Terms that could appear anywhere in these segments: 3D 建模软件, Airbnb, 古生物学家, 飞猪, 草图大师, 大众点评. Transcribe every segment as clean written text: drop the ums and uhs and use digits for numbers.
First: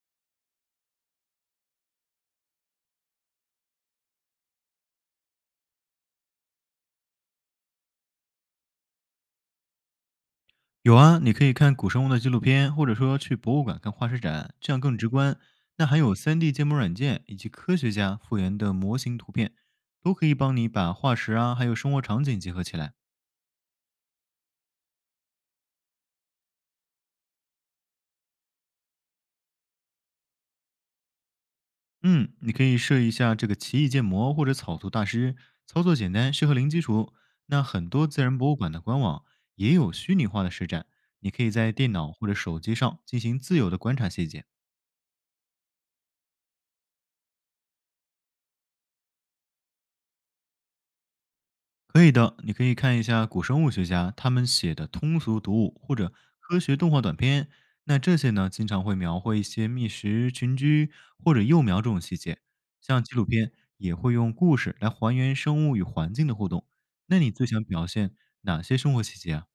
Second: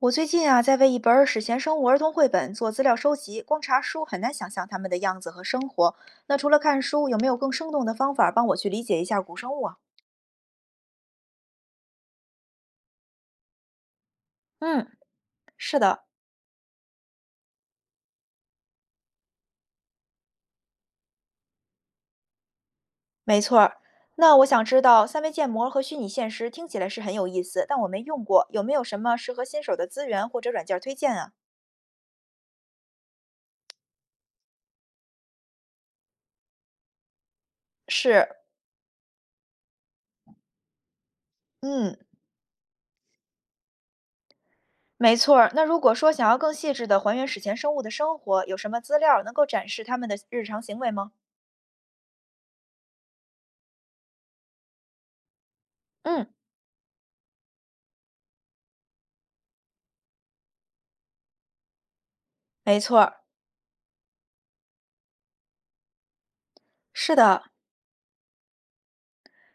我最近啊，在为一本儿史前生物儿童绘本做资料收集，光查书很难想象它们的样子和生活。那除了看书，有没有更生动的方法帮我去理解一下古生物啊？有啊，你可以看古生物的纪录片，或者说去博物馆看化石展，这样嗯，更直观。是那还的，有 3D 建模软件以及科学家复原的模型图片，都可以帮你把化石啊，还有生活场景结合起来。没错儿。那我想知道，三维建模和虚拟现实听起来是很有意思，但我没用过，有没有什么适合新手的资源或者软件儿推荐啊？嗯，你可以设一下这个奇异建模或者草图大师，操作简单，适合零基础。那很多自是，然博物馆的官网也有虚拟化的实展，你可以在电嗯，脑或者手机上进行自由的观察细节。没错儿。那如果说想要更细致的还原史前生物的生活，有什么资料能够展示它们的日常行为吗？可以的，你可以看一下古生物学家他们写的通俗读物或者嗯，科学动画短片，那这些呢经常会描绘一些觅食、群居或者幼苗这种细节。没错像儿，纪录片也会用故事来还原生物与环境的互动。是那你的。最想表现哪些生活细节啊？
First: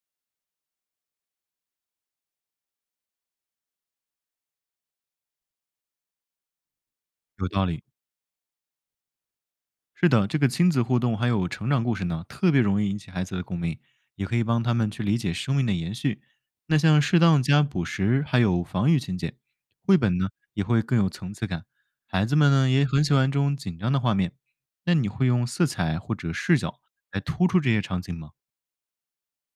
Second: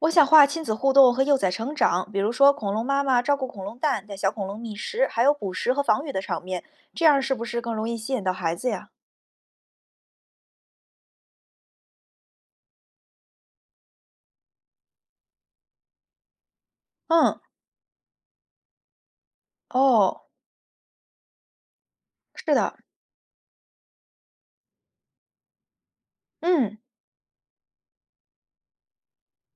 我想画亲子互动和幼崽成长，比如说恐龙妈妈照顾恐龙蛋，带小恐龙觅食，还有捕食和防御的场面，这样是不有是道更理。容易吸引到孩子呀？是的，这个亲子互动还有成长故事呢，特别容易引起孩子的共鸣，也可以帮他们去理解生命的延续。那像适嗯，当加捕食，还有防御情节，绘本哦，呢也会更有层次感。孩子们是呢的，也很喜欢这种紧张的画面。那你会用色彩或者视嗯，角来突出这些场景吗？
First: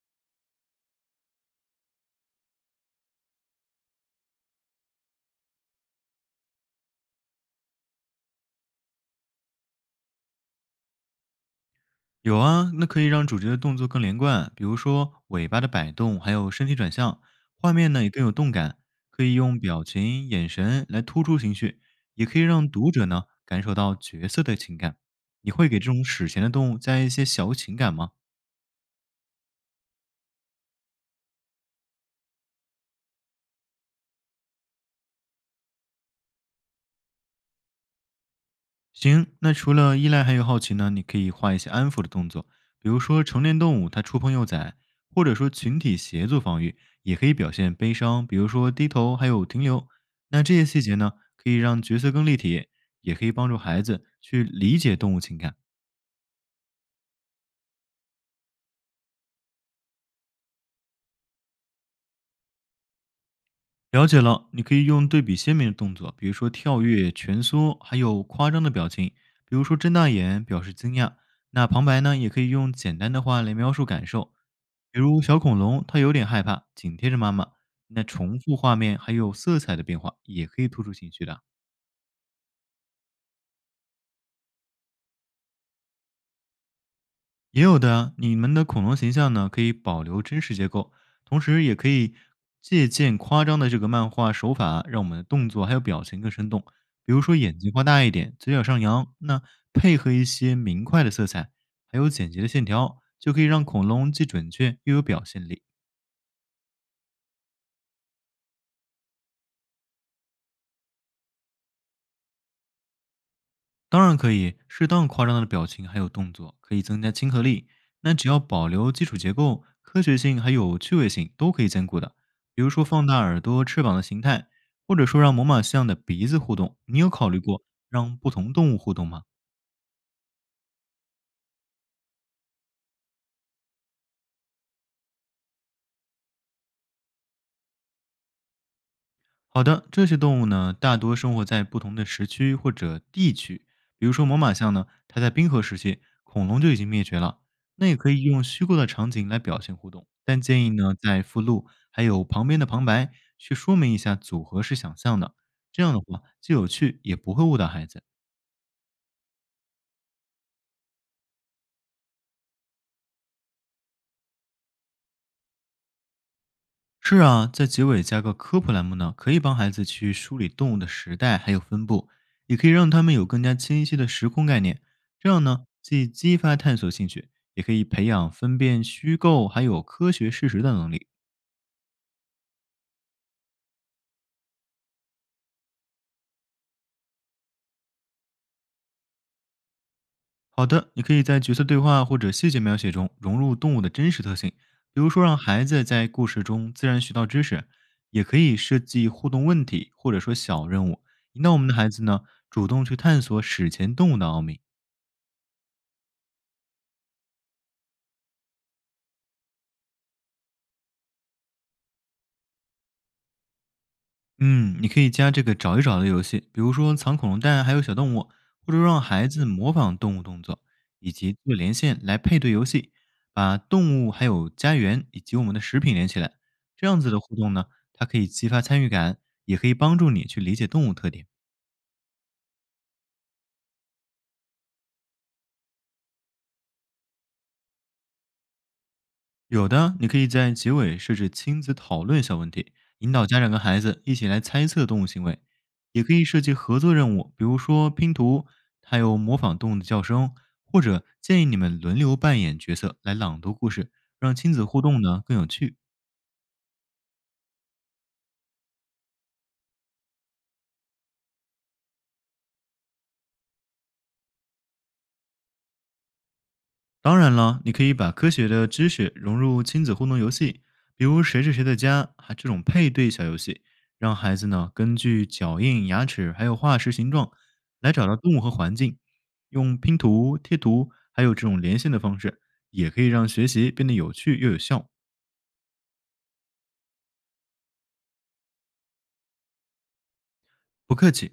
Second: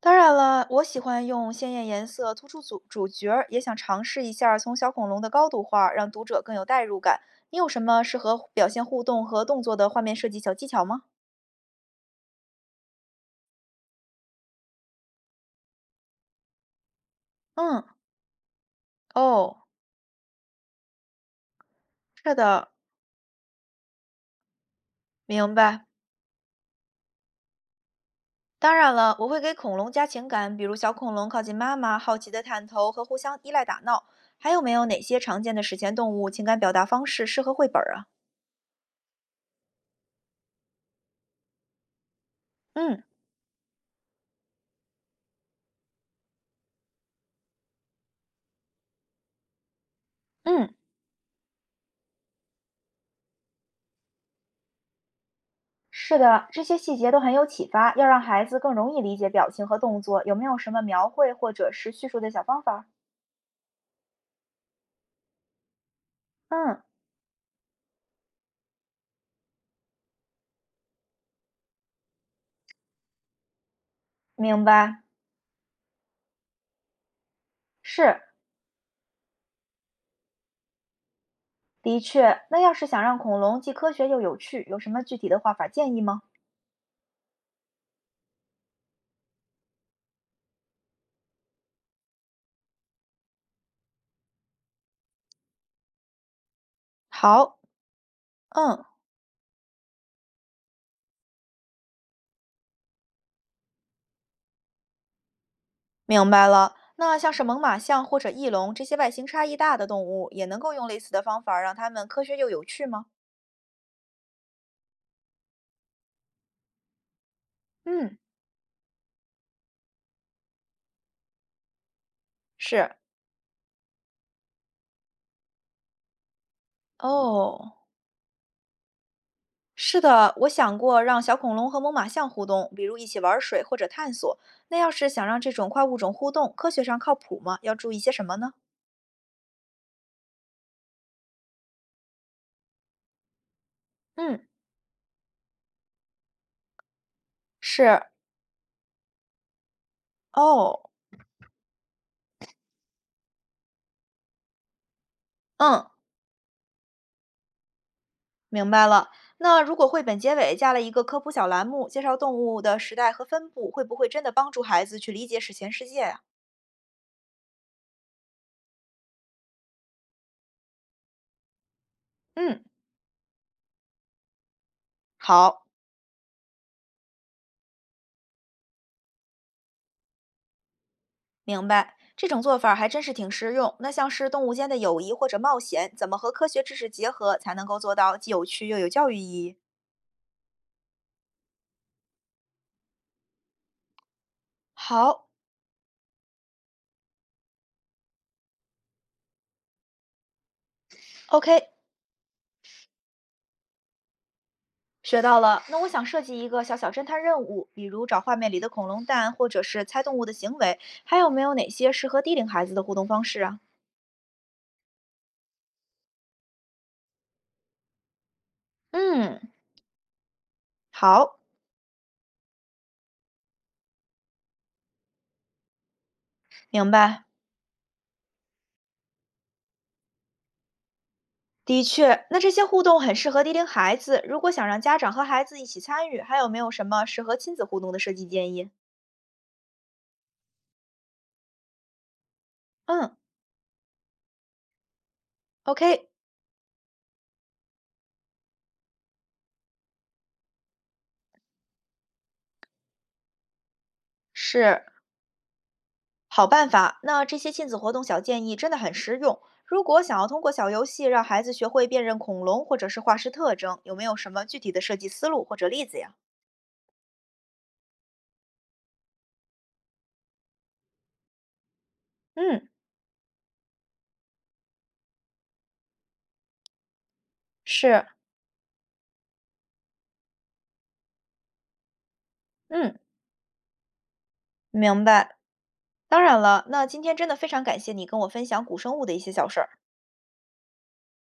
当然了，我喜欢用鲜艳颜色突出主角儿，也想尝试一下儿从小恐龙的高度画，让读者更有代入感。你有什么适合表现互动和动作的画面设计小技巧吗？有啊，那可以让主角的动作更连贯，比如说尾巴的摆动，还有身体转向，画嗯，面呢也更有动感。可以用哦，表情、眼神来突出情绪，也是可以让的，读者呢感受到角色的情感。你明会给白。这种史前的动物加一些小情感吗？当然了，我会给恐龙加情感，比如小恐龙靠近妈妈，好奇的探头和互相依赖打闹。还有没有哪些常见的史前动物情感表达方式适合绘本儿啊？行，那除了依赖还有好奇呢，你可以画一些安抚的动作，比如嗯说成年动物它触碰幼崽，或者说群体协作防御，也可以表现悲伤，比如说低头还有停留。那这些嗯，细节呢，可以让角色更立体，也可以帮助孩子去理解动物情感。是的，这些细节都很有启发，要让孩子更容易理解表情和动作，有没有什么描绘或者是叙述的小方法儿？了解了，你可以用对比鲜明的动作，比如说嗯，跳跃、蜷缩，还有夸张的表情，比如说睁大眼表示惊讶。那旁白呢，也可以用简单的话来描述感受，明比白，如小恐龙它有点害怕，紧贴着妈妈。那是，重复画面还有色彩的变化，也可以突出情绪的。的确。那要是想让恐龙既科学又有趣，有什么具体的画法建议吗？也有的啊，你们的恐龙形象呢，可以保留真实结构，同时也可以借鉴夸张的这个漫画手法，让我们的动作还有表情更生动。比如说好，眼睛画大一点，嘴角上嗯，扬，那配合一些明快的色彩，还有简洁的线条，就可以让恐龙既准确又有表现力。明白了。那像是猛犸象或者翼龙这些外形差异大的动物，也能够用类似的方法儿让它们科学又有趣吗？当然可以，适当夸张的表情还有动作可以增加亲和力。那嗯，只要保留基础结构、科学性还有趣味性都可以兼顾的。比如说是，放大耳朵、翅膀的形态，或者说让猛犸象的鼻子互动，你有考虑过哦，让不同动物互动吗？是的，我想过让小恐龙和猛犸象互动，比如一起玩儿水或者探索。那要是想让这种跨物种互动，科学上靠谱吗？要注意些什么呢？好的，这些动物呢，大多生活在不同的时区或者地区。比如说猛嗯，犸象呢，它在冰河时期，恐龙就已经灭绝了。那也是，可以用虚构的场景来表现互动，但建议哦，呢，在附录还有旁边的旁白去说明一下组合是想象的，这嗯，样的话既有趣也不会误导孩子。明白了。那如果绘本结尾加了一个科普小栏目，介绍动物的时代和分布，会不会真的帮助孩子去理解史前世界呀？是啊，在结尾加个科普栏目呢，可以帮孩子去梳理动物的时代还有分布，也嗯，可以让他们有更加清晰的时空概念。这样好，呢，既激发探索兴趣，也可以培养分辨虚构还有科学事实的能力。明白。这种做法儿还真是挺实用。那像是动物间的友谊或者冒险，怎么和科学知识结合，才能够做到既有趣又有教育意义？好的，你可以在角色对话或者细节描写中融入动物的真实特性，比如说好让孩子在故事中自然学到知识，也可以设计互动问题或者说小任务，引导我，OK，们的孩子呢主动去探索史前动物的奥秘。学到了。那我想设计一个小小侦探任务，比如找画面里的恐龙蛋，或者是猜动物的行为。还有没有哪些适合低龄孩子的互动方式啊？嗯，你可以加这个找一找的游戏，比如说藏恐龙蛋，还有小动物，或者让孩嗯，子模仿动物动作，以及好，做连线来配对游戏，把动物还有家园以及我们的食品连起来。这明样子的白。互动呢，它可以激发参与感，也可以帮助你去理解动物特点。的确，那这些互动很适合低龄孩子。如果想让家长和孩子一起参与，还有没有什么适合亲子互动的设计建议？有的，你可以在结尾设置亲子讨论小问题，引嗯。导家长跟孩子一起来猜测动物行为；也 OK，可以设计合作任务，比如说拼图，还有模仿动物的叫声，或者建议你们轮流扮演角色来朗读故事，让亲子互是动呢更有趣。好办法。那这些亲子活动小建议真的很实用。如果想要通过小游戏让孩子学会辨认恐龙或者是化石特征，有没有什么具体的设计思路或者例子呀？当然了，你可以把科学的知识融入亲子互动游戏，比如谁是谁的家，还这种嗯，配对小游戏，让孩子呢根据脚印、牙齿还有化石形状来是，找到动物和环境，用拼图、贴图还有这种连线的方式，也嗯，可以让学习变得有趣又有效。明白。当然了，那今天真的非常感谢你跟我分享古生物的一些小事儿。不客气。